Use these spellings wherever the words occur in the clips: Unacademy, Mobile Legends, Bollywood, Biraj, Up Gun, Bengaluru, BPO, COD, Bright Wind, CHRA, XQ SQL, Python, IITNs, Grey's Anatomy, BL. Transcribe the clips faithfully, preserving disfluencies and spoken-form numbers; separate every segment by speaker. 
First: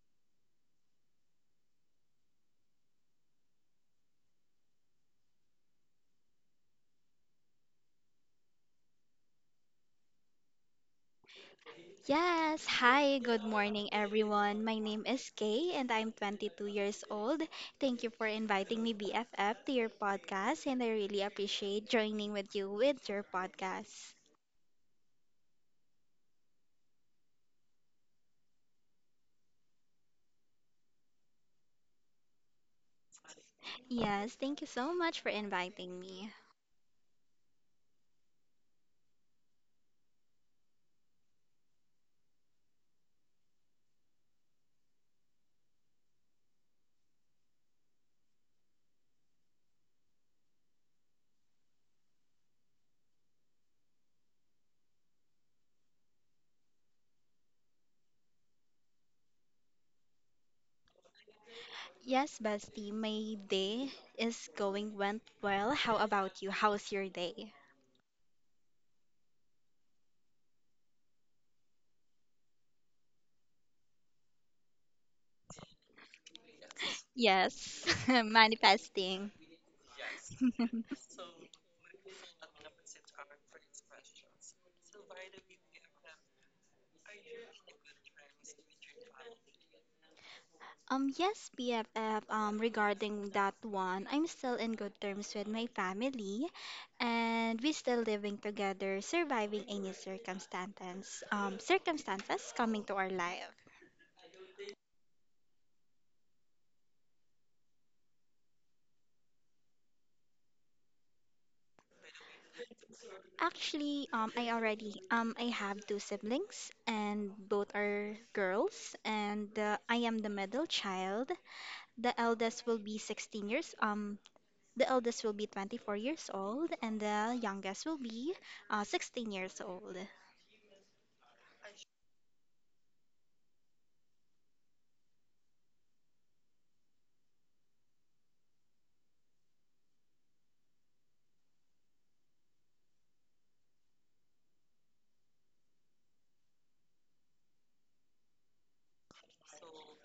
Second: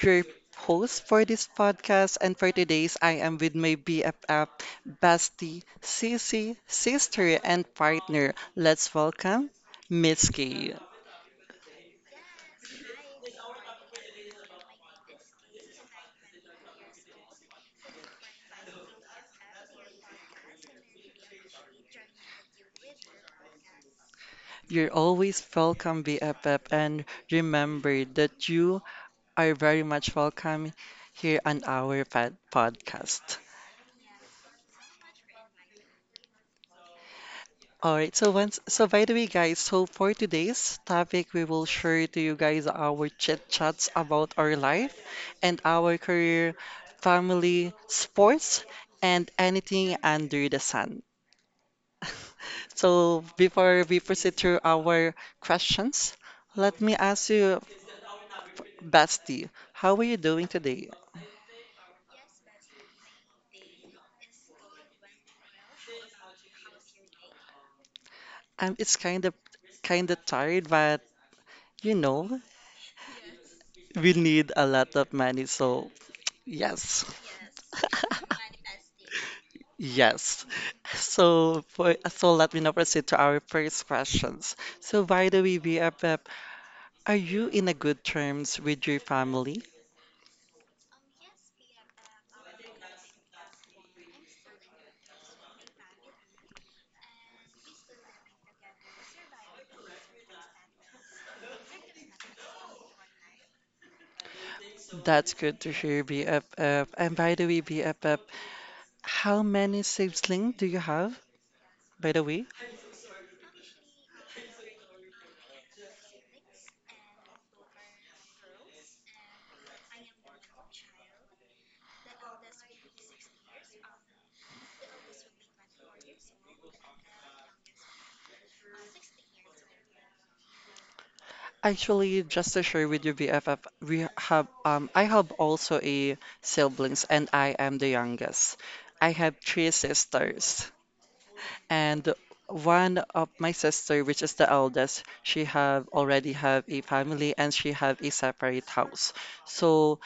Speaker 1: your host for this podcast. And for today's, I am with my B F F, bestie, Sissy, sister, and partner. Let's welcome Miss K.
Speaker 2: Yes, hi, good morning everyone. My name is Kay and I'm twenty-two years old. Thank you for inviting me B F F to your podcast and I really appreciate joining with you with your podcast.
Speaker 1: You're always welcome, B F F, and remember that you are very much welcome here on our pod- podcast.
Speaker 2: Yes, thank you so much for inviting me.
Speaker 1: All right. So once, so by the way, guys, so for today's topic, we will share to you guys our chit chats about our life and our career, family, sports, and anything under the sun. So before we proceed to our questions, let me ask you, Basti, how are you doing today?
Speaker 2: Yes, bestie, my day is going went well. How about you? How's your day?
Speaker 1: Um, it's kind of kind of tired, but you know, we need a lot of money, so yes.
Speaker 2: Yes, manifesting.
Speaker 1: Yes. So for, so let me now proceed to our first questions. So by the way, B F F, are you in a good terms with your family?
Speaker 2: Um, yes, B F F, um, regarding that one, I'm still in good terms with my family and we still living together, surviving any circumstances, um, circumstances coming to our life.
Speaker 1: That's good to hear, B F F. And by the way, B F F, how many siblings do you have? By the way,
Speaker 2: Actually, um, I already, um, I have two siblings and both are girls and uh, I am the middle child. The eldest will be sixteen years, um, the eldest will be twenty-four years old and the youngest will be uh, sixteen years old.
Speaker 1: actually, just to share with you, B F F, we have um I have also a siblings and I am the youngest. I have three sisters, and one of my sister, which is the eldest, she have already have a family and she have a separate house. So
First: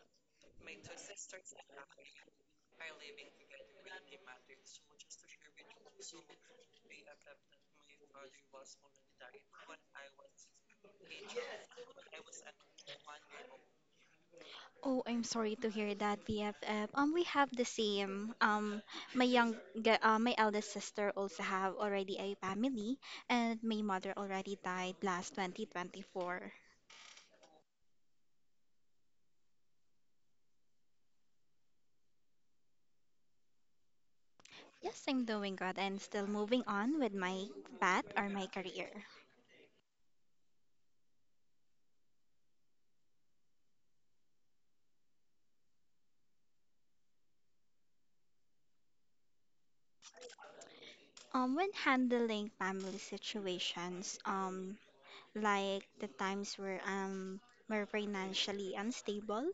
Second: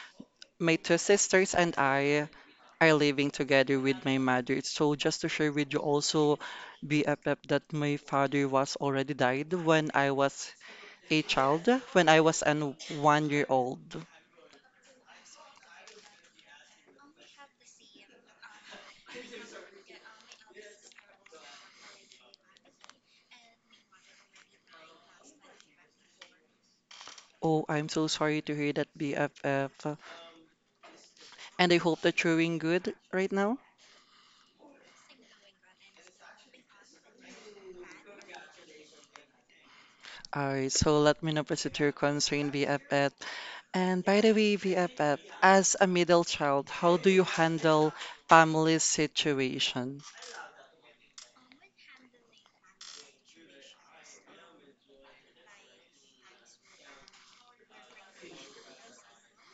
Speaker 1: my two sisters and I are living together with my mother. So just to share with you also, B F F, that my father was already died when I was a child, when I was an one year old.
Speaker 2: Oh, I'm sorry to hear that, B F F. Um, we have the same. Um, my young, ge- uh, my eldest sister also have already a family, and my mother already died last twenty twenty-four.
Speaker 1: Oh, I'm so sorry to hear that, B F F. And I hope that you're doing good right now.
Speaker 2: Yes, I'm doing good and still moving on with my path or my career.
Speaker 1: All right, so let me know if it's your concern, B F F. And by the way, V F F, as a middle child, how do you handle family situation?
Speaker 2: Um, when handling family situations, um, like the times where um we're financially unstable.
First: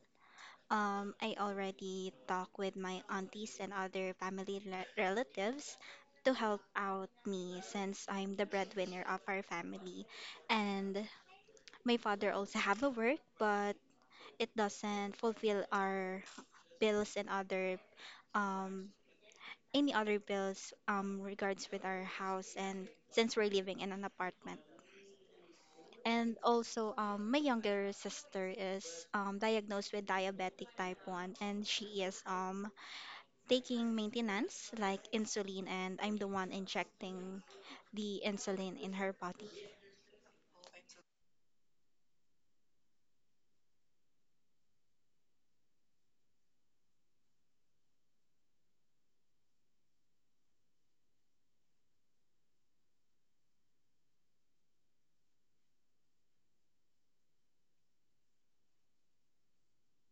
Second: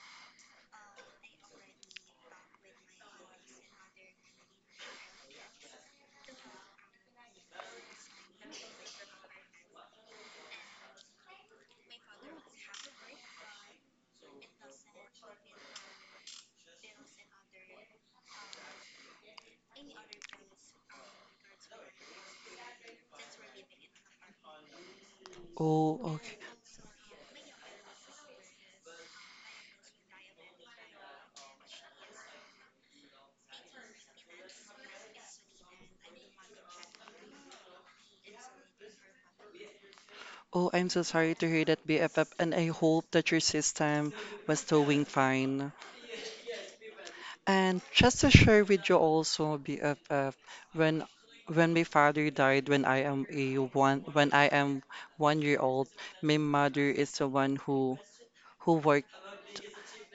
Speaker 2: Um, I already talk with my aunties and other family le- relatives to help out me since I'm the breadwinner of our family. And my father also have a work, but it doesn't fulfill our bills and other um any other bills um regards with our house and since we're living in an apartment.
Speaker 1: Oh, okay.
Speaker 2: And also, um, my younger sister is um, diagnosed with diabetic type one, and she is um, taking maintenance like insulin, and I'm the one injecting the insulin in her body.
Speaker 1: Oh, I'm so sorry to hear that, B F F, and I hope that your system was doing fine. And just to share with you also, B F F, when when my father died when I am a one when I am one year old, my mother is the one who who worked,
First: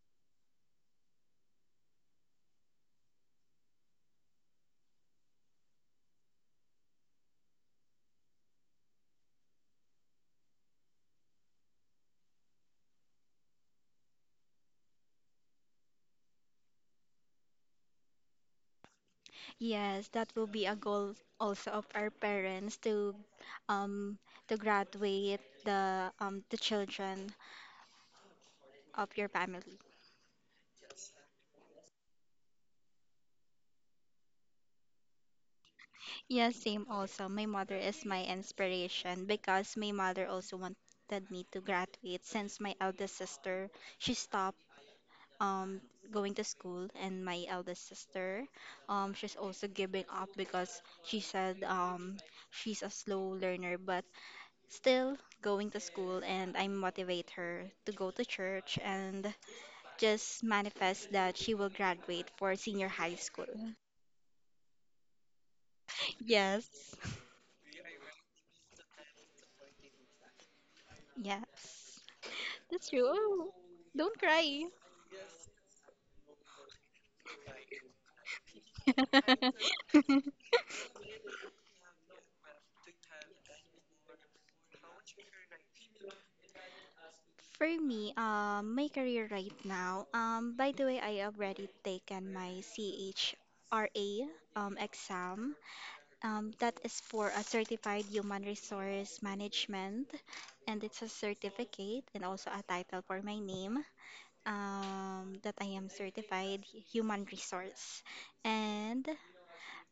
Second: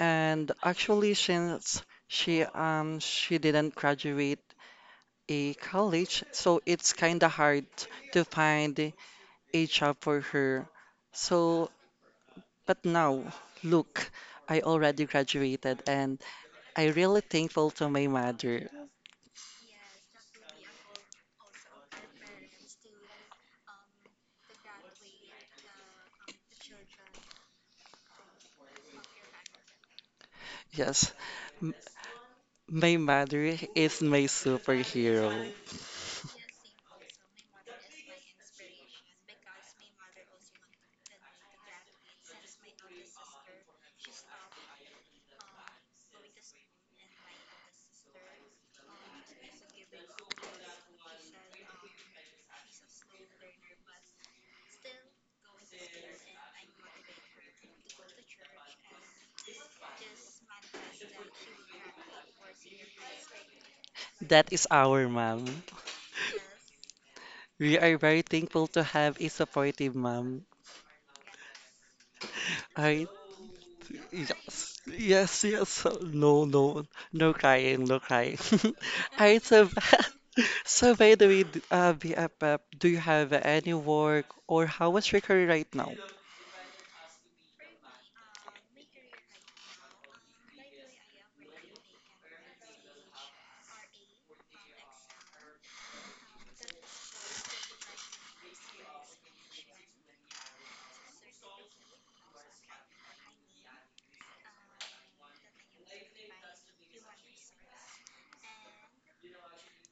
Speaker 1: and actually since she um she didn't graduate a college, so it's kind of hard to find a job for her. So, but now, look, I already graduated and I really thankful to my mother.
Speaker 2: Yes, that will be a goal also of our parents to um to graduate the um the children of your family.
Speaker 1: Yes, m- my mother is my superhero.
Speaker 2: Yes, same also. My mother is my inspiration because my mother also wanted me to graduate since my eldest sister she stopped um going to school and my eldest sister um she's also giving up because she said um she's a slow learner but still going to school, and I motivate her to go to church and just manifest that she will graduate for senior high school.
Speaker 1: That is our mom.
Speaker 2: Yes.
Speaker 1: We are very thankful to have a supportive mom.
Speaker 2: Yes. That's true.
Speaker 1: I
Speaker 2: Oh, don't cry.
Speaker 1: yes, yes, yes. No, no, no crying, no crying. I so b- so by the way, d- uh, B F F, do you have any work or how is your career right now?
Speaker 2: For me, um, my career right now, um, by the way, I already taken my C H R A um, exam. Um, that is for a certified human resource management, and it's a certificate and also a title for my name um, that I am certified human resource. And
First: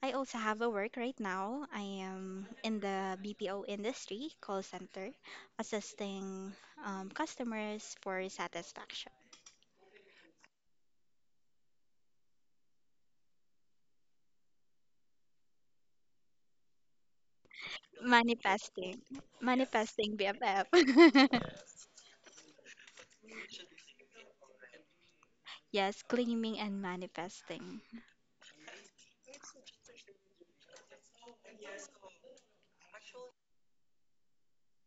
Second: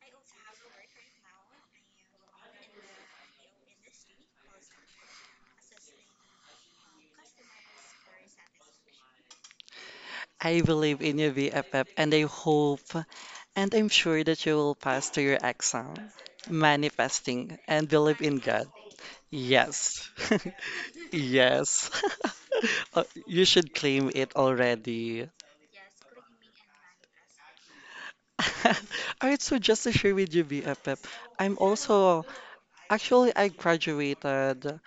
Speaker 2: I also have a work right now. I am in the B P O industry, call center, assisting um, customers for satisfaction.
Speaker 1: I believe in you, B F F, and I hope and I'm sure that you will pass to your exam, manifesting and believe in God.
Speaker 2: Manifesting.
Speaker 1: Yes,
Speaker 2: Manifesting, B F F.
Speaker 1: yes. Uh, you should claim it already.
Speaker 2: Yes, claiming and manifesting.
Speaker 1: All right, so just to share with you, B F F, I'm also actually I graduated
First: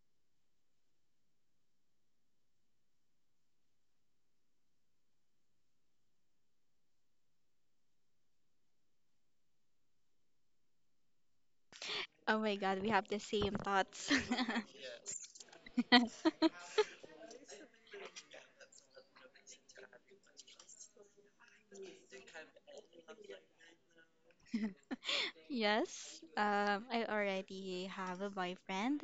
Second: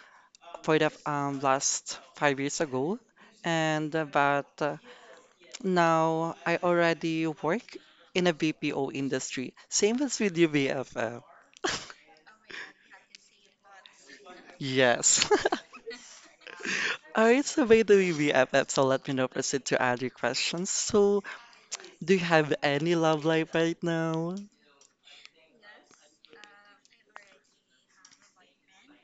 Speaker 1: for the um last five years ago, and uh, but uh, now I already work in a B P O industry. Same as with you, B F F.
Speaker 2: Oh my God, we have the same thoughts.
Speaker 1: Yes. All right, so by the way, B F F, so let me now proceed to other questions. So, do you have any love life right now?
Speaker 2: Yes, um, I already have a boyfriend,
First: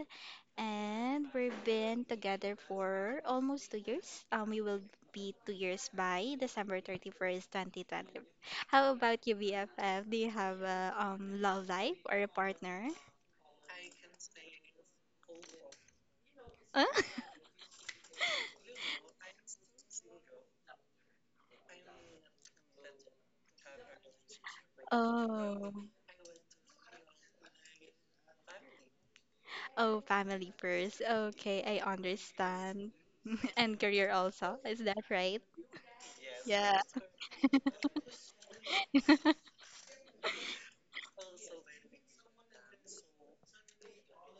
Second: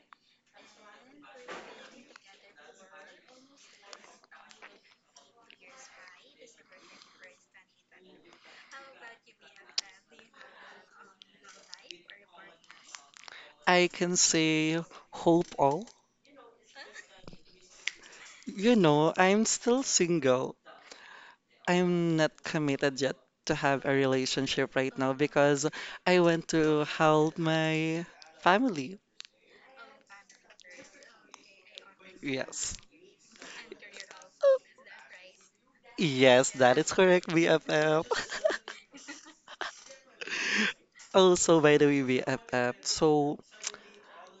Speaker 2: and we've been together for almost two years. Um, we will be two years by December thirty-first, twenty twenty. How about you, B F F? Do you have a um, love life or a partner?
Speaker 1: I can say hope all.
Speaker 2: Huh?
Speaker 1: You know, I'm still single. I'm not committed yet to have a relationship right now because
Speaker 2: Oh,
Speaker 1: I want to help my family.
Speaker 2: oh, family first. Okay, I
Speaker 1: Yes.
Speaker 2: understand. And career also. Is that right?
Speaker 1: Yes, that
Speaker 2: Yeah.
Speaker 1: is correct, B F F. Also, by the way, B F F. So,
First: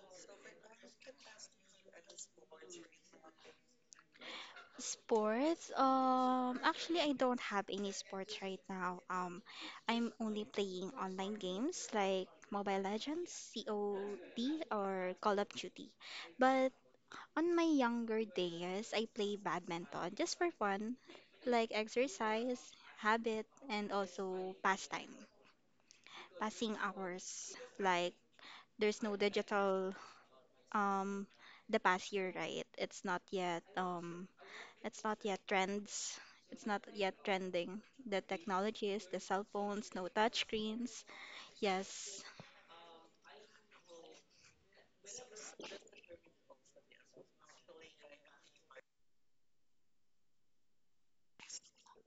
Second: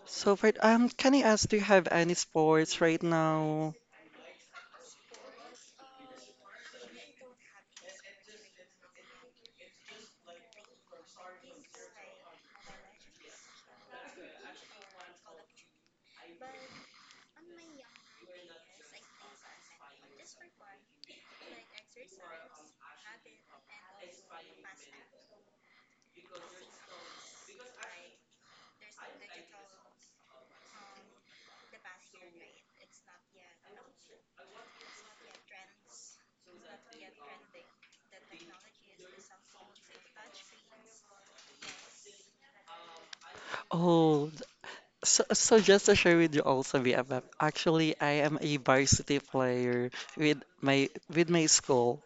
Speaker 1: so for um, Can I ask, do you have any sports right now?
Speaker 2: Sports? Um, actually, I don't have any sports right now. Um, I'm only playing online games like Mobile Legends, C O D, or Call of Duty. But on my younger days, I play badminton just for fun, like exercise, habit, and also pastime, passing hours. Like there's no digital um the past year, right? It's not yet um it's not yet trends. It's not yet trending. The technologies, the cell phones, no touch screens. Yes.
Speaker 1: Oh, th- so, so just to share with you also, B F F. Actually, I am a varsity player with my with my school.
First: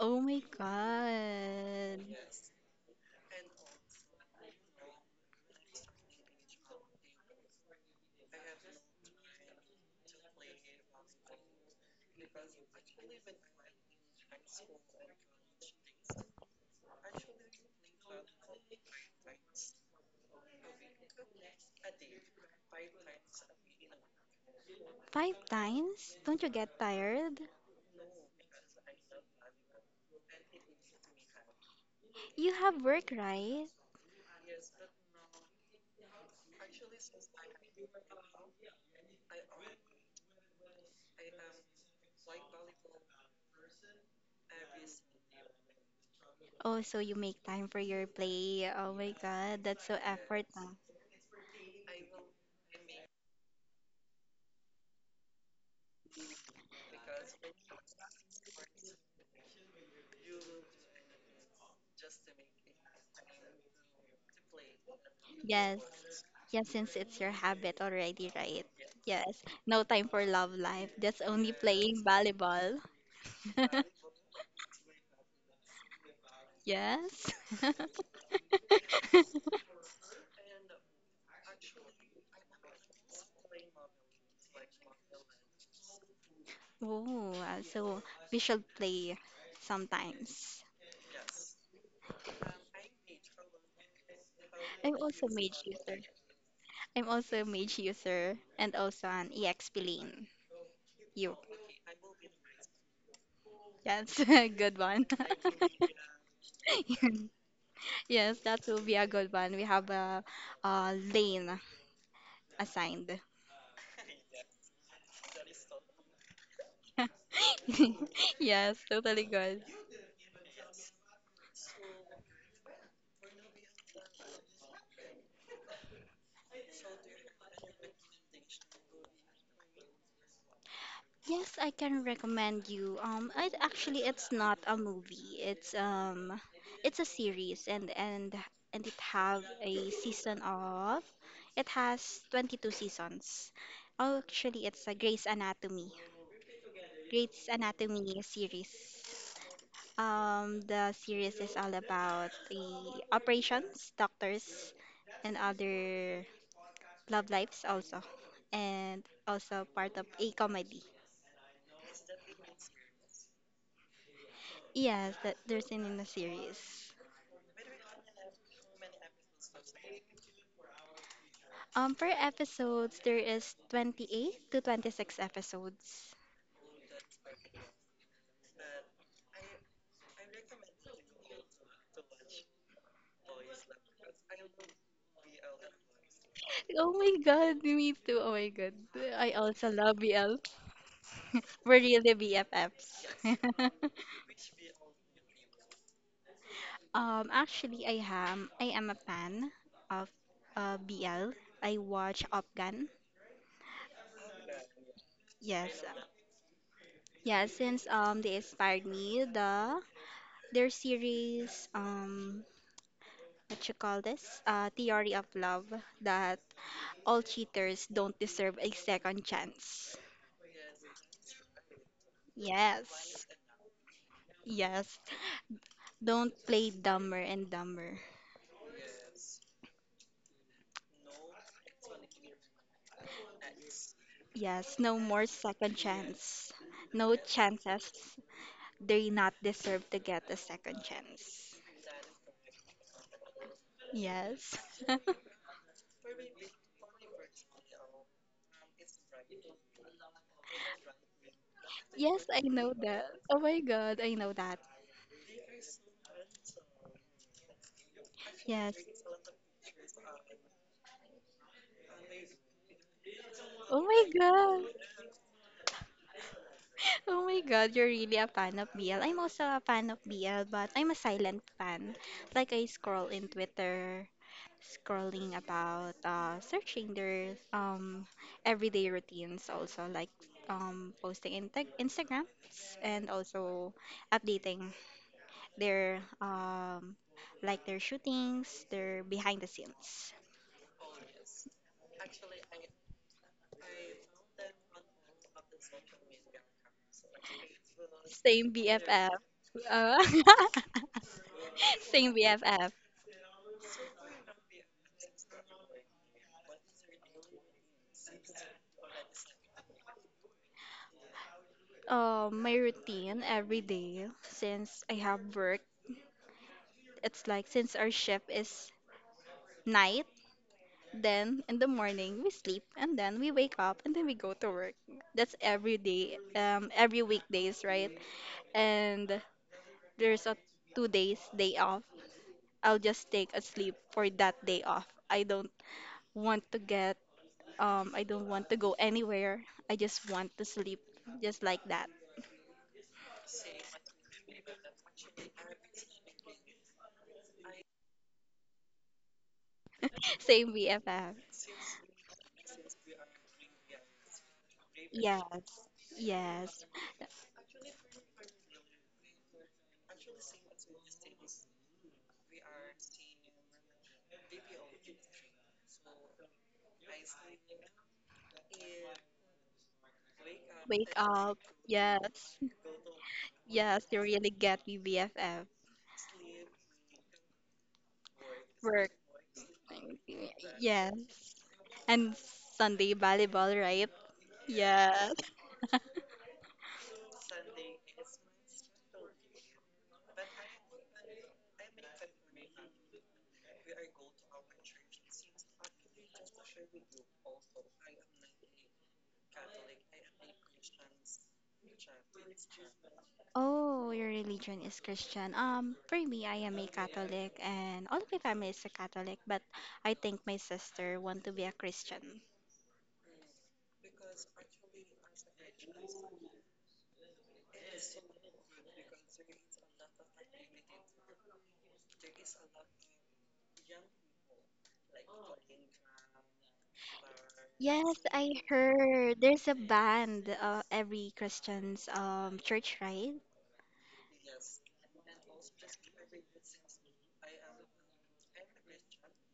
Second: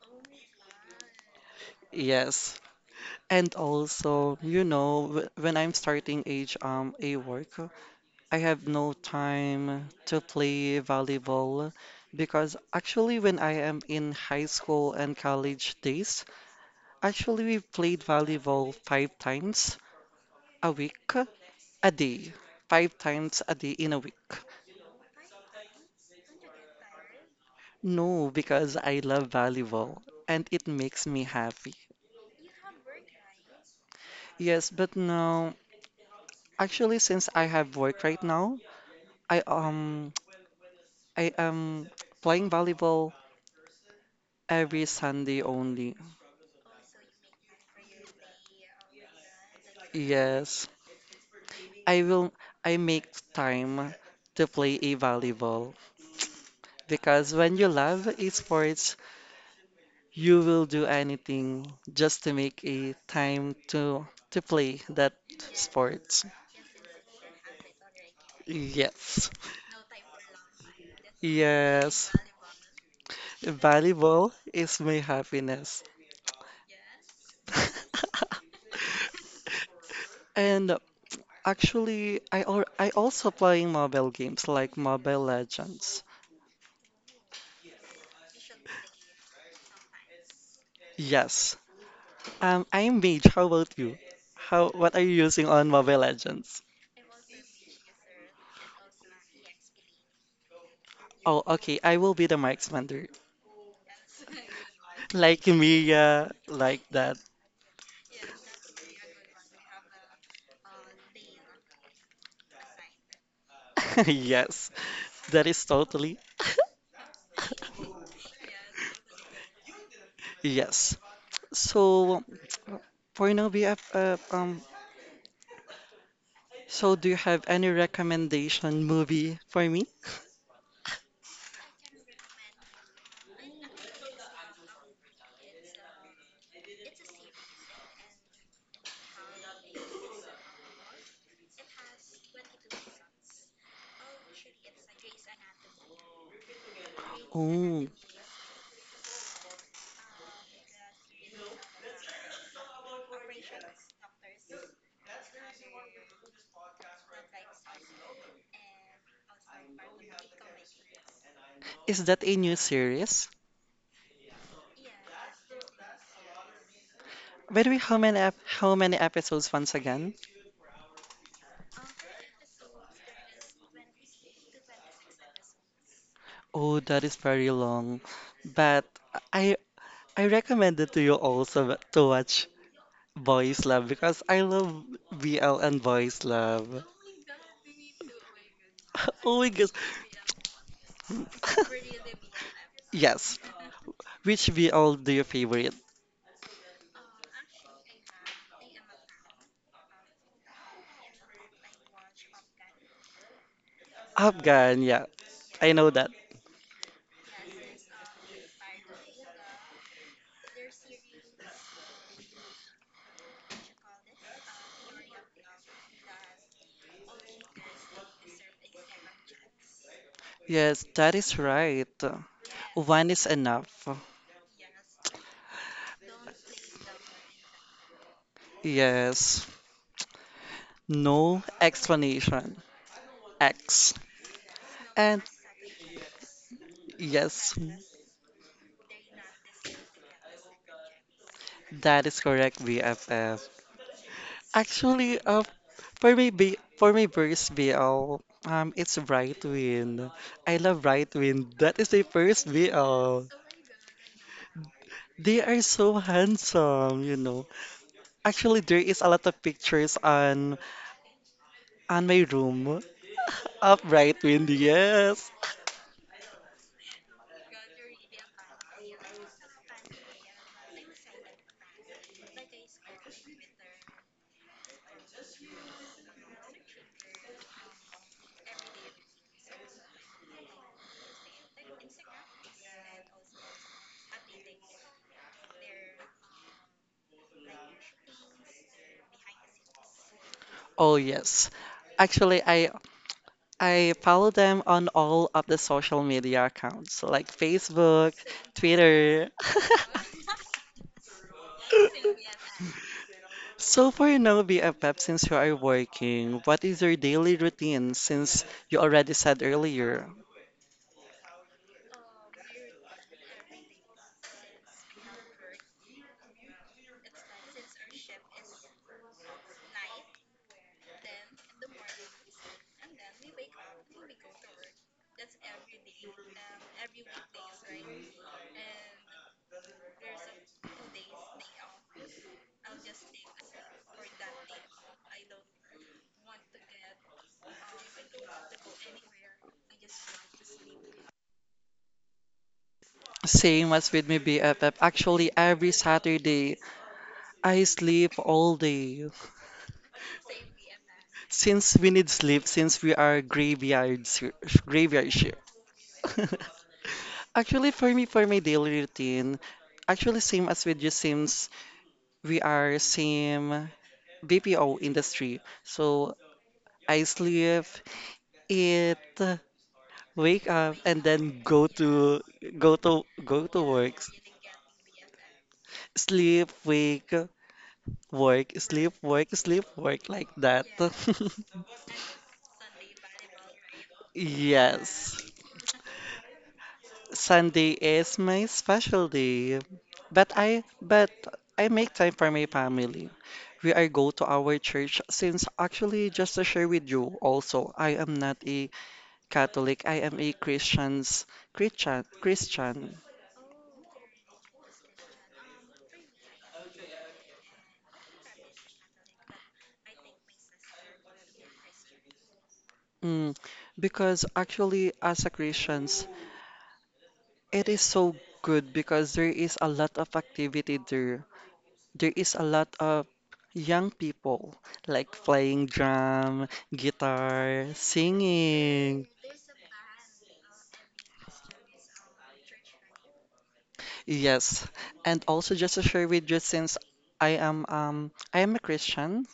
Speaker 2: Oh my God.
Speaker 1: Yes. And also, you know, wh- when I'm starting age um a work, I have no time to play volleyball because actually when I am in high school and college days, actually we played volleyball five times a week, a day, five times a day in a week.
Speaker 2: Five times? Don't you get tired?
Speaker 1: No, because I love volleyball and it makes me happy.
Speaker 2: You have work, right?
Speaker 1: Yes, but now actually since I have work right now, I um I am playing volleyball every Sunday only.
Speaker 2: Oh, so you make time for your play. Oh my God, that's so effort, huh?
Speaker 1: Yes, I will. I make time to play a volleyball because when you love esports, you will do anything just to make a time to to play that
Speaker 2: Yes.
Speaker 1: sport.
Speaker 2: Yes, since it's your habit already, right?
Speaker 1: Yes,
Speaker 2: Yes. No time for love life. That's only playing
Speaker 1: yes,
Speaker 2: volleyball.
Speaker 1: volleyball is my happiness.
Speaker 2: Yes.
Speaker 1: And actually, I al I also playing mobile games like Mobile Legends.
Speaker 2: Oh, uh, so we should play sometimes.
Speaker 1: Yes. Um, I'm Mage. How about you? How, what
Speaker 2: I'm
Speaker 1: are you
Speaker 2: also a
Speaker 1: using
Speaker 2: mage
Speaker 1: on
Speaker 2: user.
Speaker 1: Mobile Legends?
Speaker 2: I'm also a mage user and also an E X P lane. You.
Speaker 1: Oh, okay. I will be the marksmander.
Speaker 2: Yes, good one.
Speaker 1: Like Mia, like that.
Speaker 2: Yes, that will be a good one. We have a, a lane assigned.
Speaker 1: Yes, that is totally.
Speaker 2: Yes, totally good.
Speaker 1: Yes. So for now, we have, uh, um, so do you have any recommendation movie for me?
Speaker 2: Yes, I can recommend you. Um, I actually it's not a movie. It's um, it's a series, and and and it have a season of it has twenty-two seasons. Oh, actually, it's a Grey's Anatomy. Grey's
Speaker 1: Oh,
Speaker 2: Anatomy series. Um, the series is all about the operations, doctors, and other love lives also, and also part of a comedy.
Speaker 1: is that a new series?
Speaker 2: Yes, that there's in, in the series.
Speaker 1: By the way, how many ep how many episodes once again?
Speaker 2: Um, per episodes, there is twenty-eight to twenty-six episodes.
Speaker 1: Oh, that is very long. But I I recommend it to you also to watch Boys Love because I love B L and Boys Love.
Speaker 2: Oh my god, me too. Oh my god. I
Speaker 1: Oh my gosh.
Speaker 2: also love B L. We're really B F Fs.
Speaker 1: Yes. Which B L do you favorite?
Speaker 2: Um, actually, I am I am a fan of uh, B L. I watch Up Gun.
Speaker 1: Afghan, yeah. I
Speaker 2: Yes,
Speaker 1: know that.
Speaker 2: yeah. Since um they inspired me the their series um what you call this, uh Theory of Love, that all cheaters don't deserve a second chance.
Speaker 1: Yes, that is right. One is
Speaker 2: Yes.
Speaker 1: enough.
Speaker 2: Yes. Don't play dumber and dumber.
Speaker 1: Yes. No explanation. X.
Speaker 2: Yes, no
Speaker 1: And
Speaker 2: more second chance. No
Speaker 1: yes,
Speaker 2: chances. They not deserve to get a second chance.
Speaker 1: that is correct, B F F.
Speaker 2: Yes.
Speaker 1: Actually, uh, for me, B, for me, first B L, um, it's Bright Wind. I love Bright Wind. That is the
Speaker 2: Yes, I
Speaker 1: first
Speaker 2: know that.
Speaker 1: B L.
Speaker 2: Oh my god, I know that.
Speaker 1: They are so handsome, you know. Actually,
Speaker 2: Yes.
Speaker 1: there is a lot of pictures on on my room of
Speaker 2: Oh my
Speaker 1: Bright Wind.
Speaker 2: god.
Speaker 1: Yes.
Speaker 2: Oh my god, you're really a fan of B L. I'm also a fan of B L, but I'm a silent fan. Like I scroll in Twitter, scrolling about uh searching their um everyday routines also like um posting in tag Instagrams and also updating their um like their shootings, their behind the scenes.
Speaker 1: Oh yes. Actually, I I follow them on all of the social media accounts like Facebook,
Speaker 2: Same, B F F.
Speaker 1: Twitter.
Speaker 2: Uh, same B F F.
Speaker 1: So for now, B F F, since you are working, what is your daily routine since you already said earlier?
Speaker 2: Uh, my routine every day since I have work, it's like since our shift is night, then in the morning we sleep and then we wake up and then we go to work. That's every day, um, every weekdays, right? And there's a two days day off. I'll just take a sleep for that day off. I don't want to get, um, I don't want to go anywhere. I just want to sleep, just like that.
Speaker 1: Same as with me, B F F. Actually, every Saturday, I sleep all day.
Speaker 2: Same B F F.
Speaker 1: Since we need sleep, since we are graveyard, shi- graveyard shift.
Speaker 2: Yes, yes.
Speaker 1: Actually, for me, for my daily routine, actually same as with you since we are same B P O industry. So I sleep, eat, wake up
Speaker 2: Wake
Speaker 1: and
Speaker 2: up.
Speaker 1: then go to
Speaker 2: Yes.
Speaker 1: go to go to
Speaker 2: Yes,
Speaker 1: work,
Speaker 2: you really get me, B F F.
Speaker 1: sleep, wake, work,
Speaker 2: Work.
Speaker 1: sleep, work, sleep, work, like that.
Speaker 2: Yes. And Sunday volleyball, right? Yes.
Speaker 1: Yes, Sunday is my special day, but i but I make time for my family. We are go to our church since actually just to share with you also, I am not a Catholic, I am a christians christian Christian.
Speaker 2: Oh, your religion is Christian. Um, for me, I am a Catholic, and all of my family is a Catholic, but I think my sister want to be a Christian.
Speaker 1: Mm, because actually, as a Christian, it is so good because there is a lot of activity there. There is a lot of young people like playing drum, guitar,
Speaker 2: Yes, I
Speaker 1: singing.
Speaker 2: heard there's a band uh, every Christian's um church, right?
Speaker 1: Yes. And also just to share with you since I am um I am a Christian,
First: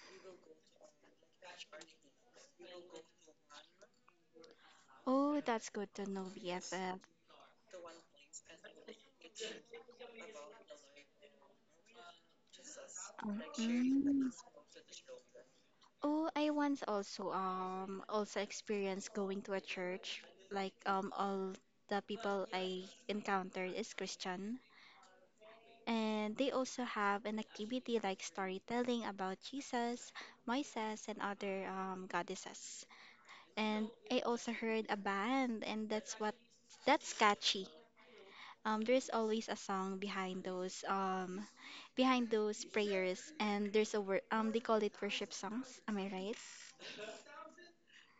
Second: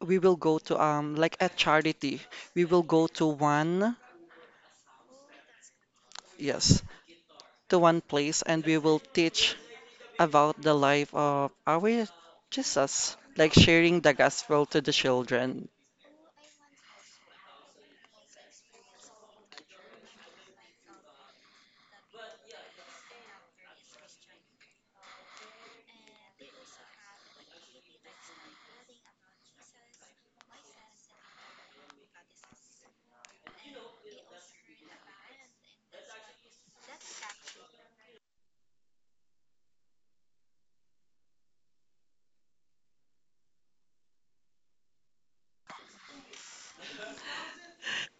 Speaker 1: we will go to um like a charity. We will go to one
Speaker 2: Oh, that's good to know,
Speaker 1: yes,
Speaker 2: B F F.
Speaker 1: to one place and we will teach about the life of our Jesus, like sharing the
Speaker 2: Mm.
Speaker 1: gospel to the children.
Speaker 2: Oh, I once also um also experienced going to a church. Like um all the people I encountered is Christian. And they also have an activity like storytelling about Jesus, Moises, and other um, goddesses. And I also heard a band, and that's what that's catchy. Um, there's always a song behind those um, behind those prayers, and there's a word, um, they call it worship songs. Am I right?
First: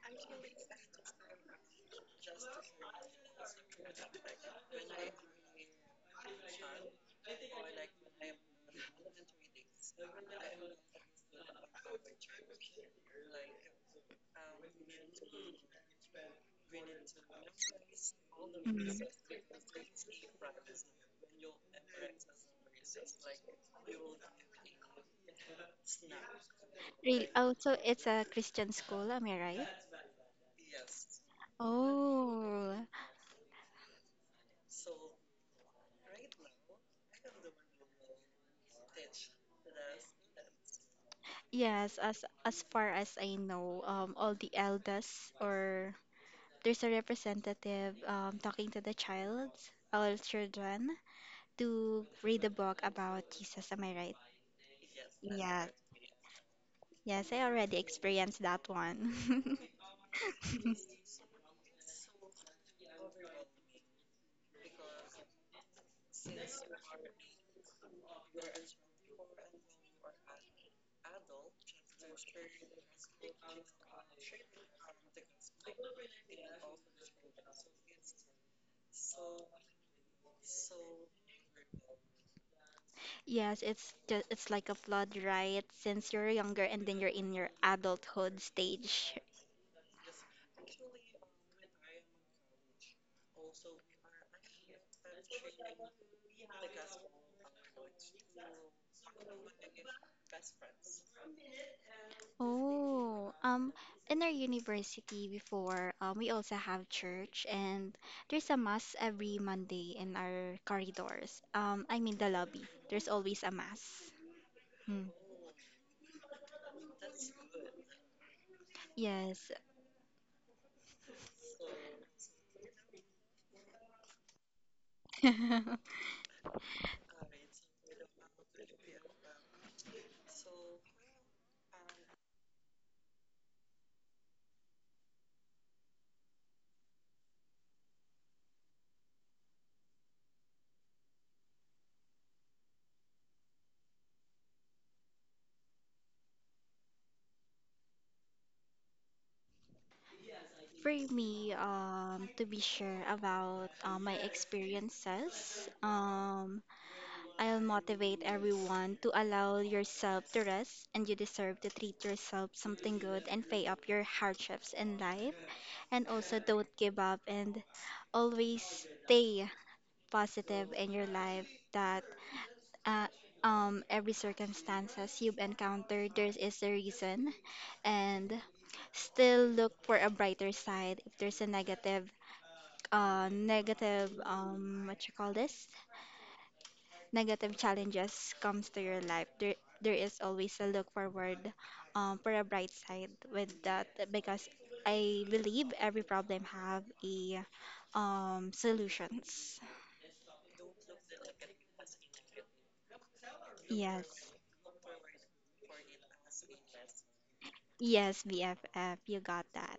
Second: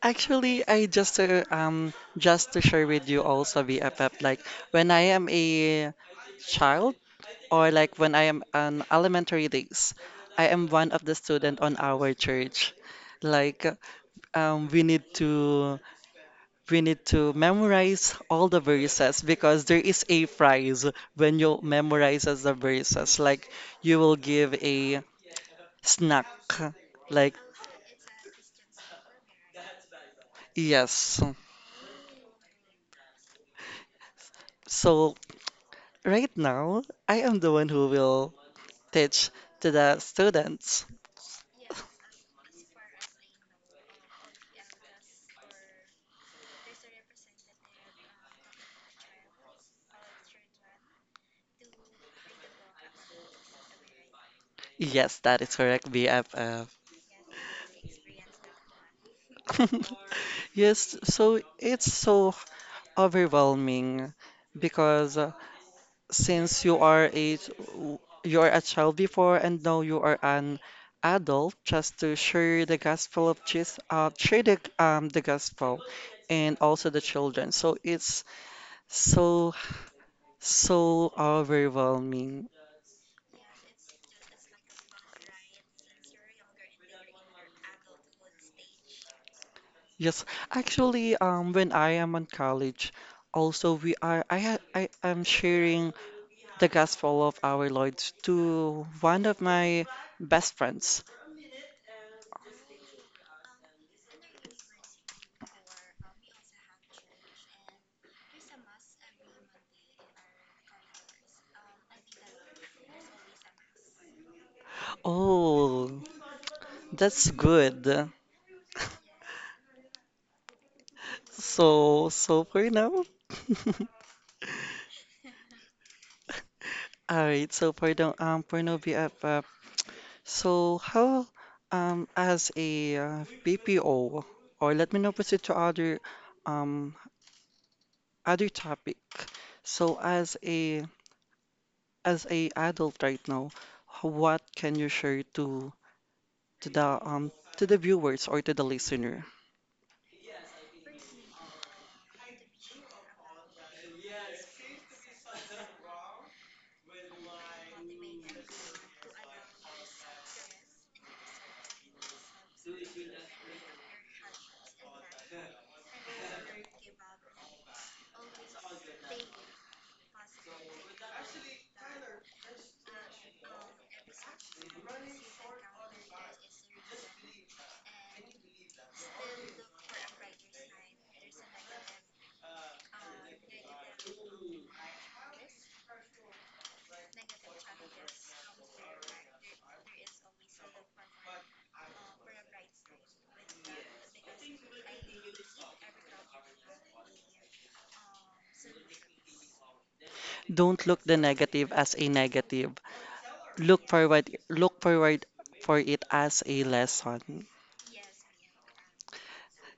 Speaker 1: Actually, I just to um just to share with you also, B F F, like when I am a child, or like when I am an elementary days, I am one of the student on our church. Like um we need to we need to memorize all the
Speaker 2: Mm.
Speaker 1: verses because there is a prize when you memorize the verses. Like you will give a snack.
Speaker 2: Really?
Speaker 1: Like
Speaker 2: Oh, so it's a Christian school. Am I right?
Speaker 1: yes.
Speaker 2: Oh,
Speaker 1: So right now, I am the one who will teach to the students.
Speaker 2: yes, as as far as I know, um, all the elders or there's a representative um, talking to the child, all children, to read a book about Jesus. Am I right?
Speaker 1: Yes, that is
Speaker 2: Yeah.
Speaker 1: correct, B F F.
Speaker 2: Yes, I already experienced that one.
Speaker 1: Yes, so it's so overwhelming because uh, since you are a you are a child before and now you are an adult just to share the gospel of Jesus, uh, share the um the gospel and also the children. So it's so so overwhelming.
Speaker 2: Yes, it's just it's like a flood, right? Since you're younger and then you're in your adulthood stage.
Speaker 1: Yes, actually, um, when I am in college, also we are I ha- I am sharing the gospel of our Lord to one of my best friends.
Speaker 2: Oh, um, in our university before, um, we also have church and there's a mass every Monday in our corridors. Um, I mean the lobby. There's always a mass.
Speaker 1: Oh, that's good.
Speaker 2: Yes.
Speaker 1: So so for now.
Speaker 2: For
Speaker 1: All right, so for the um for no B F F, so how um as a uh, B P O or let me now proceed to other um other topic. So as a as a adult right now, h- what can you share to to the um to the viewers or to the listener?
Speaker 2: me, um, to be sure about uh, my experiences, um, I'll motivate everyone to allow yourself to rest, and you deserve to treat yourself something good and pay up your hardships in life. And also, don't give up and always stay positive in your life. That uh, um, every circumstances you've encountered, there is a reason, and still look for a brighter side. If there's a negative, uh, negative, um, what you call this? Negative challenges comes to your life. There, there is always a look forward, um, for a bright side with that because I believe every problem have a, um, solutions.
Speaker 1: Don't look the negative as a negative. Look
Speaker 2: Yes,
Speaker 1: forward look forward for it as a lesson.
Speaker 2: yes, B F F, you got that.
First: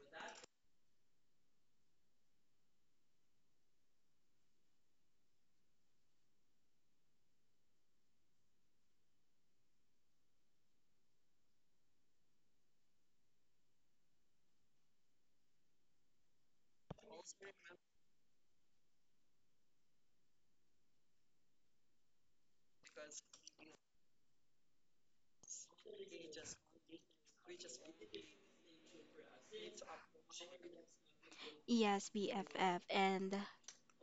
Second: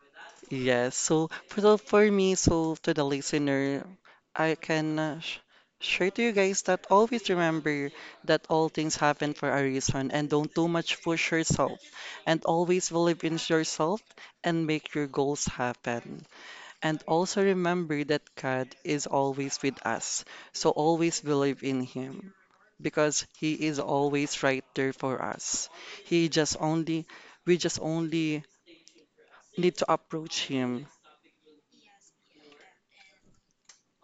Speaker 1: Yes. So for so for me, so to the listener, I can uh, sh share to you guys that always remember that all things happen for a reason and don't too much push yourself and always believe in yourself and make your goals happen. And also remember that God is always with us. So always believe in Him because He is always right there for us. He just only, we just only need to approach Him.
Speaker 2: Yes, B F F, and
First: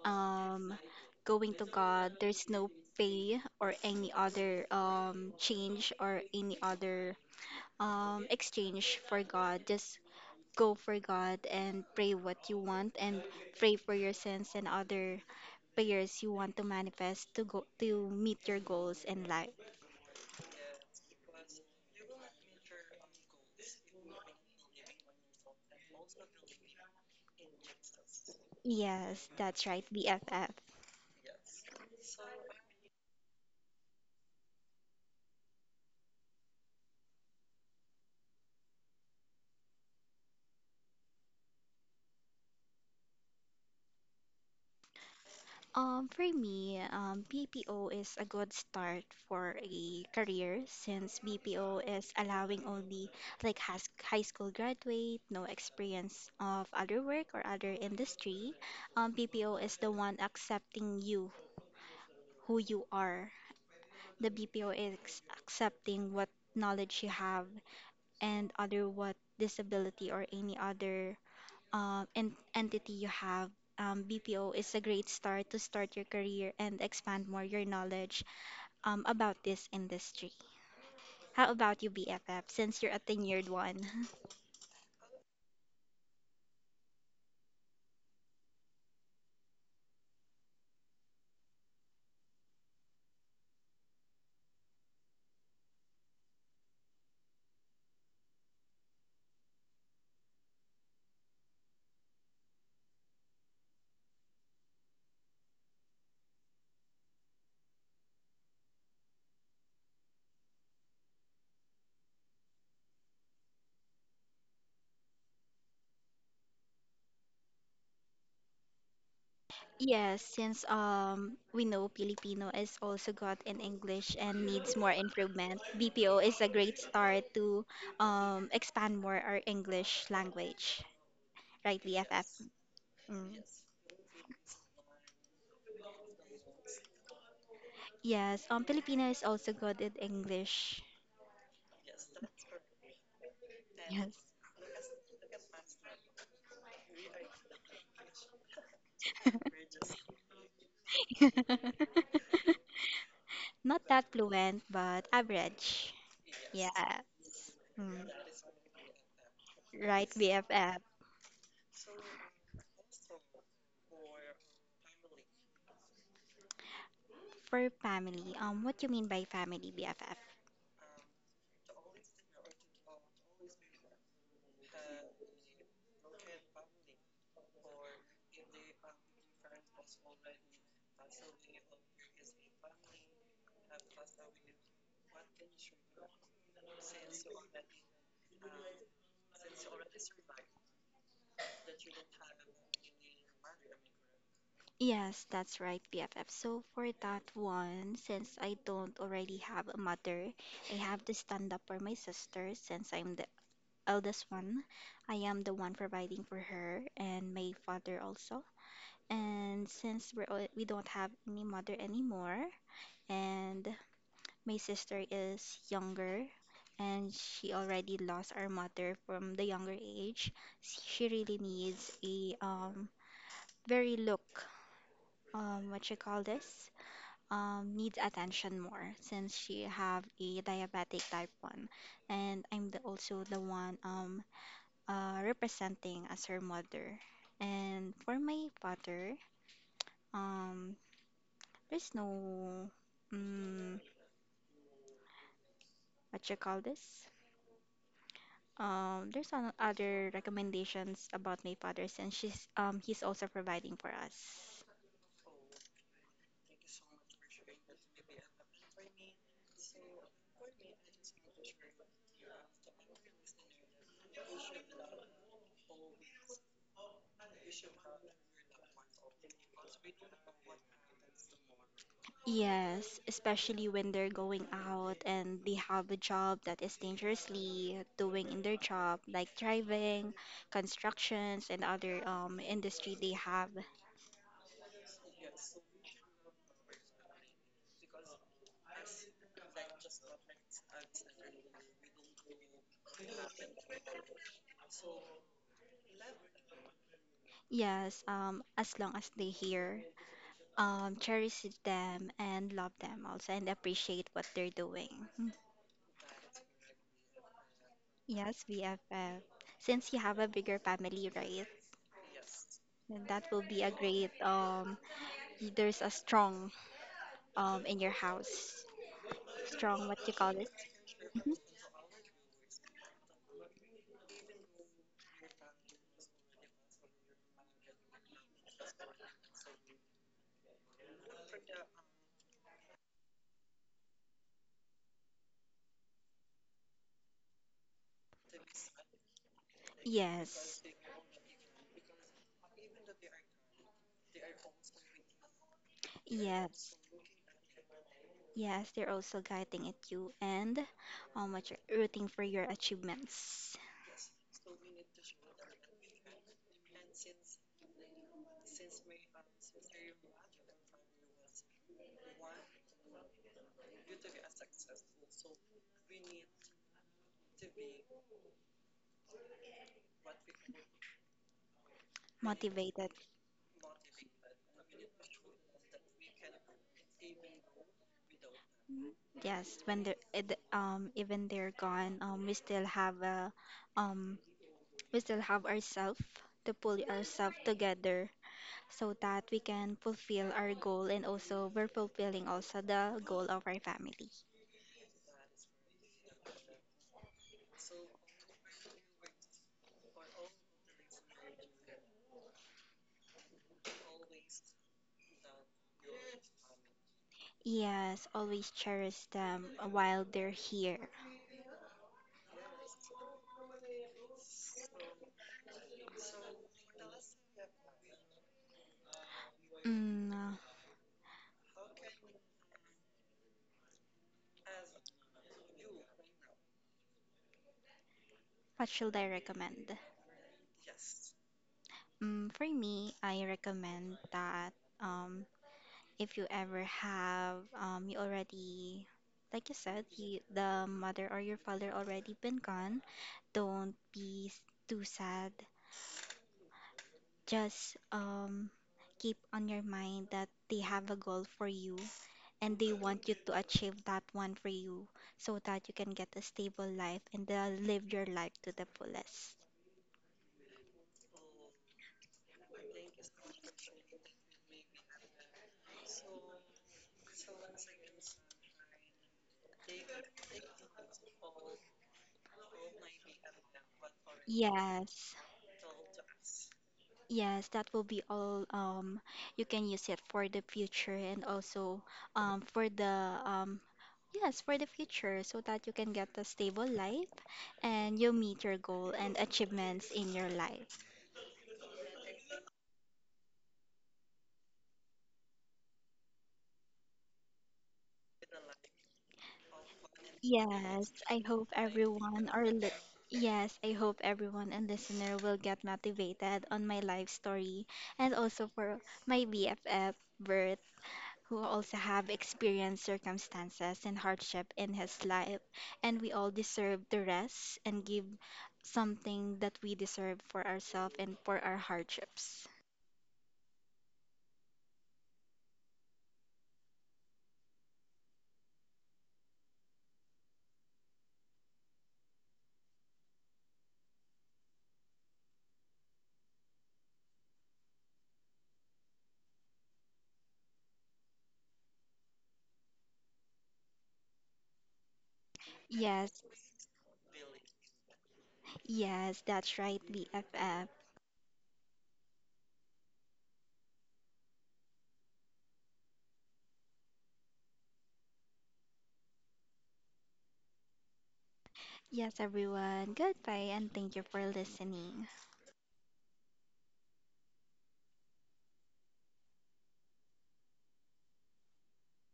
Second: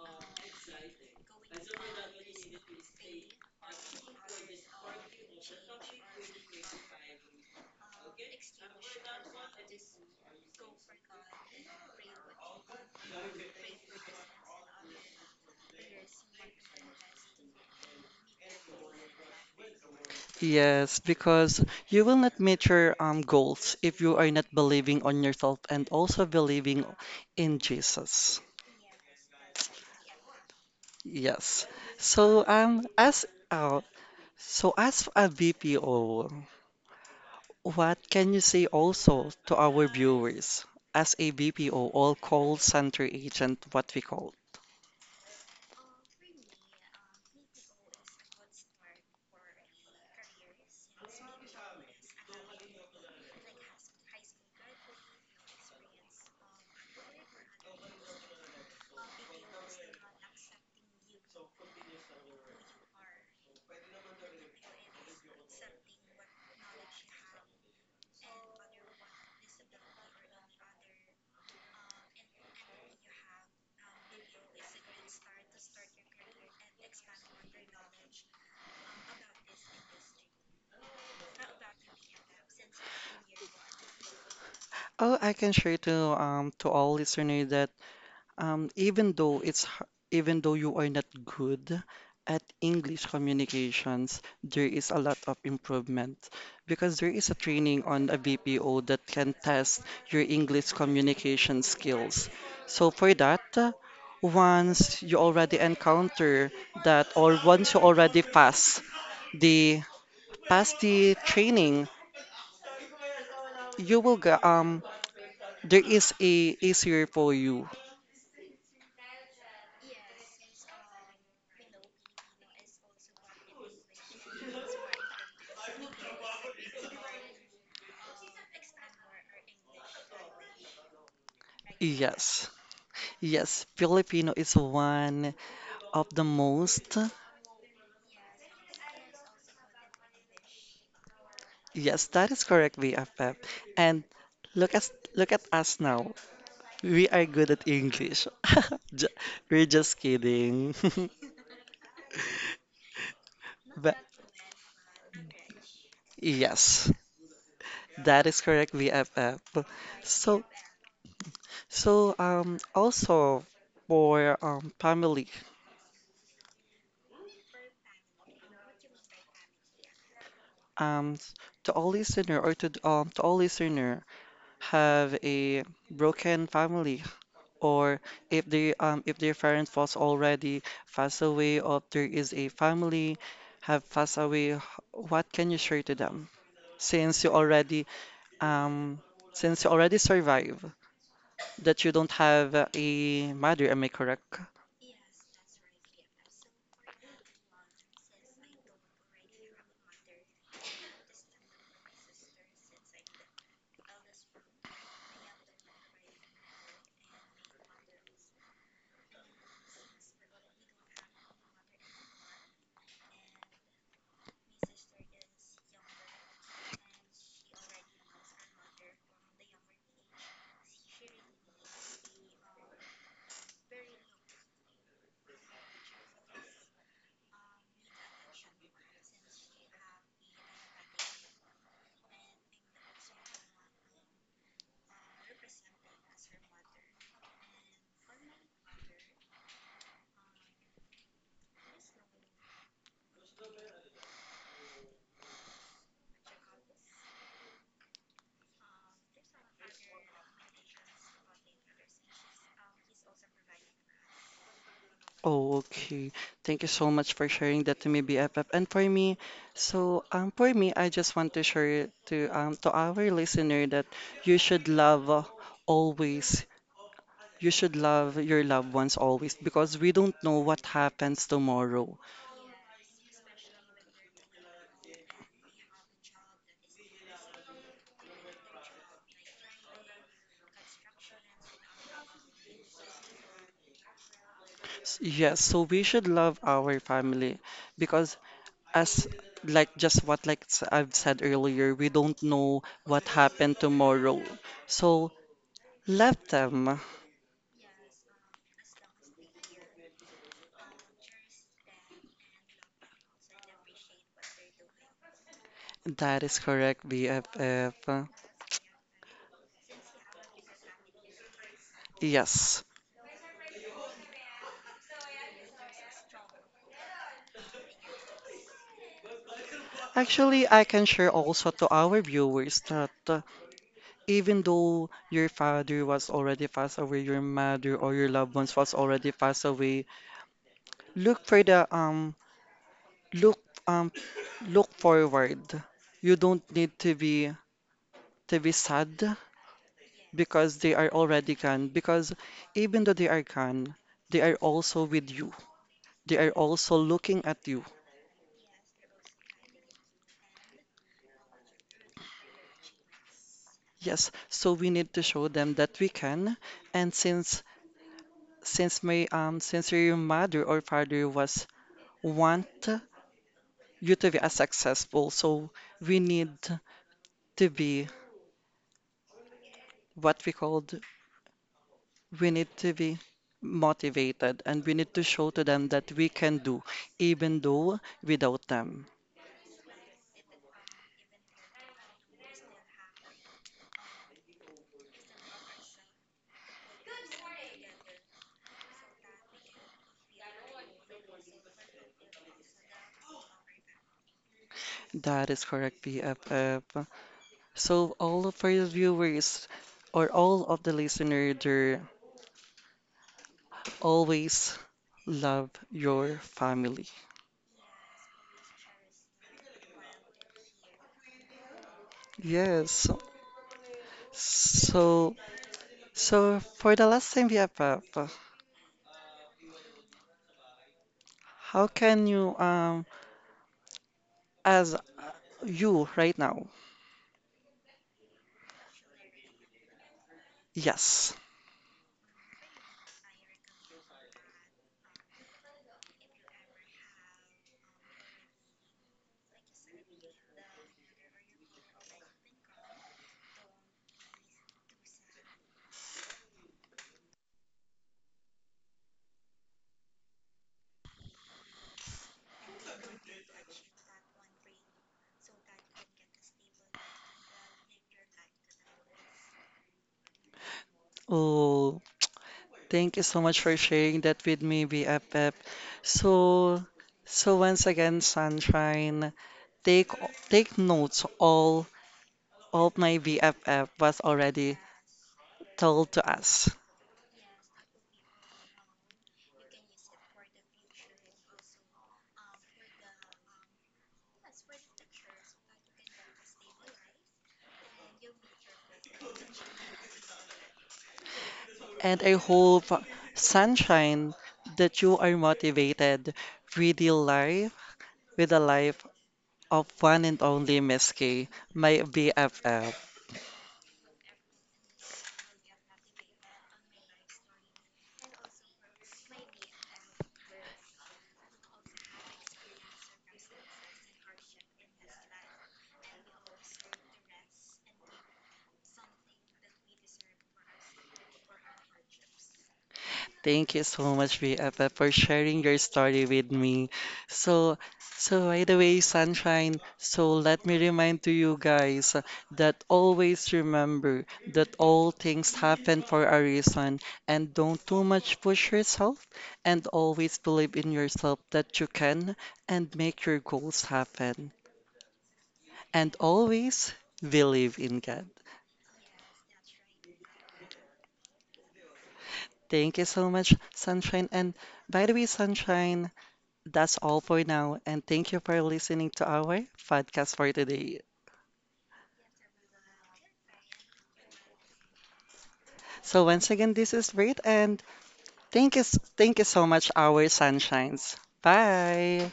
Speaker 2: um, going to God, there's no pay or any other um change or any other um exchange for God. Just go for God and pray what you want and pray for your sins and other prayers you want to manifest to go to meet your goals in life.
Speaker 1: Yes, because you will not meet your um, goals if you are not believing on yourself and also believing in Jesus.
Speaker 2: Yes, that's right, B F F.
Speaker 1: Yes. So um as uh, so as a V P O, what can you say also to our viewers as a B P O or call center agent, what we call?
Speaker 2: Um, for me, um, B P O is a good start for a career since B P O is allowing only like has high school graduate, no experience of other work or other industry. Um, B P O is the one accepting you, who you are. The B P O is accepting what knowledge you have and other what disability or any other uh, en- entity you have. um, B P O is a great start to start your career and expand more your knowledge um, about this industry. How about you, B F F, since you're a tenured one?
Speaker 1: Oh, I can share to um to all listeners that Um, even though it's h- even though you are not good at English communications, there is a lot of improvement because there is a training on a B P O that can test your English communication skills. So for that, uh, once you already encounter that, or once you already pass the pass the training, you will go, um there is a easier for you.
Speaker 2: Yes, since um we know Filipino is also good in English and needs more improvement, B P O is a great start to um expand more our English language, right, B F F?
Speaker 1: Yes.
Speaker 2: Mm.
Speaker 1: Yes, Filipino is one of the most.
Speaker 2: Yes, um Filipino is also good in English.
Speaker 1: Yes, that is correct, B F F. And
Speaker 2: Yes.
Speaker 1: look at look at us now. We are good at English. Ju- We're just kidding.
Speaker 2: Not
Speaker 1: But
Speaker 2: that fluent, but average.
Speaker 1: yes,
Speaker 2: Yes. Mm.
Speaker 1: that is correct, B F F.
Speaker 2: Right,
Speaker 1: So
Speaker 2: B F F.
Speaker 1: so um also for um family,
Speaker 2: For family, um, what do you mean by family, B F F?
Speaker 1: um to all listener, or to um to all listener have a broken family, or if they um if their parent was already passed away, or there is a family have passed away h- what can you share to them since you already um since you already survive, that you don't have a mother, am I correct?
Speaker 2: Yes, that's right, B F F. So for that one, since I don't already have a mother, I have to stand up for my sister since I'm the eldest one. I am the one providing for her and my father also. And since we're, al- we don't have any mother anymore, and my sister is younger and she already lost our mother from the younger age. She really needs a um very look, um what you call this um needs attention more since she have a diabetic type one, and I'm the, also the one um uh representing as her mother. And for my father, um there's no mm what you call this? Um, there's some other recommendations about my father since she's um he's also providing for us.
Speaker 1: Oh, okay, thank you so much for sharing that to me, B F F. And for me, so um for me, I just want to share to um to our listener that you should love, uh, always. You should love your loved ones always, because we don't know what happens tomorrow.
Speaker 2: Yes, especially when they're going out and they have a job that is dangerously doing in their job, like driving, constructions, and other um industry they have.
Speaker 1: S- Yes, so we should love our family because, as like just what like s- I've said earlier, we don't know what happened tomorrow. So love them.
Speaker 2: Yes, um, as long as they hear, um, cherish them and love them also and appreciate what they're doing. Mm.
Speaker 1: That is correct, B F F.
Speaker 2: Yes, B F F. Since you have a bigger family, right?
Speaker 1: Yes.
Speaker 2: And that will be a great um there's a strong um in your house. Strong what you call
Speaker 1: Actually,
Speaker 2: it?
Speaker 1: I can share
Speaker 2: Mhm.
Speaker 1: also to our viewers that, uh, even though your father was already passed away, your mother or your loved ones was already passed away, look for the um look um look forward. You don't need to be to be sad because
Speaker 2: Yes.
Speaker 1: they are already gone. Because even though they are gone, they are also with you. They are
Speaker 2: Yes.
Speaker 1: also looking at you.
Speaker 2: Yes, they're also guiding at you and um what you're rooting for your achievements.
Speaker 1: Yes, so we need to show them that we can. And since since my um since your mother or father was want you to be as successful, so we need to be, what we called, we need to
Speaker 2: Motivated.
Speaker 1: be motivated, and we need to show to them that we can do even though without them.
Speaker 2: Yes, when they're eh, the- um even they're gone, um we still have a um we still have ourselves to pull ourselves together so that we can fulfill our goal and also we're fulfilling also the goal of our family.
Speaker 1: That is correct, BFF. So all of our viewers or all of the listeners there, always love your family.
Speaker 2: Yes, always cherish them while they're here.
Speaker 1: Yes. So so for the last time, BFF,
Speaker 2: Mm,
Speaker 1: how can you, um as you right now?
Speaker 2: what should I recommend?
Speaker 1: Yes.
Speaker 2: Mm, for me, I recommend that um, if you ever have, um, you already, like you said, you, the mother or your father already been gone, don't be s- too sad. Just um, keep on your mind that they have a goal for you and they want you to achieve that one for you so that you can get a stable life and uh, live your life to the fullest.
Speaker 1: Oh, thank you so much for sharing that with me, B F F. So, so once again, Sunshine, take take notes, all all my B F F was already
Speaker 2: Yes,
Speaker 1: told to us.
Speaker 2: yes, that will be all. Um, you can use it for the future and also um, for the um, yes, for the future so that you can get a stable life and you meet your goal and achievements in your life.
Speaker 1: And I hope, Sunshine, that you are motivated with your life, with the life of one and only
Speaker 2: Yes,
Speaker 1: Miss
Speaker 2: I
Speaker 1: K,
Speaker 2: hope
Speaker 1: my
Speaker 2: everyone or li-
Speaker 1: B F F.
Speaker 2: yes, I hope everyone and listener will get motivated on my life story and also for my B F F Bert who also have experienced circumstances and hardship in his life, and we all deserve to rest and give something that we deserve for ourselves and for our hardships.
Speaker 1: Thank you so much, B F F, for sharing your story with me. So, so by the way, Sunshine, so let me remind to you guys, uh, that always remember that all things happen for a reason, and don't too much push yourself, and always believe in yourself that you can, and make your goals happen. And
Speaker 2: Yes,
Speaker 1: always believe in God.
Speaker 2: yes, that's right, B F F.
Speaker 1: Thank you so much, Sunshine. And by the way, Sunshine, that's all for now, and thank you for listening to our podcast for today.
Speaker 2: Yes, everyone. Goodbye and thank you for listening.
Speaker 1: So once again, this is Reid, and thank you, thank you so much, our sunshines. Bye.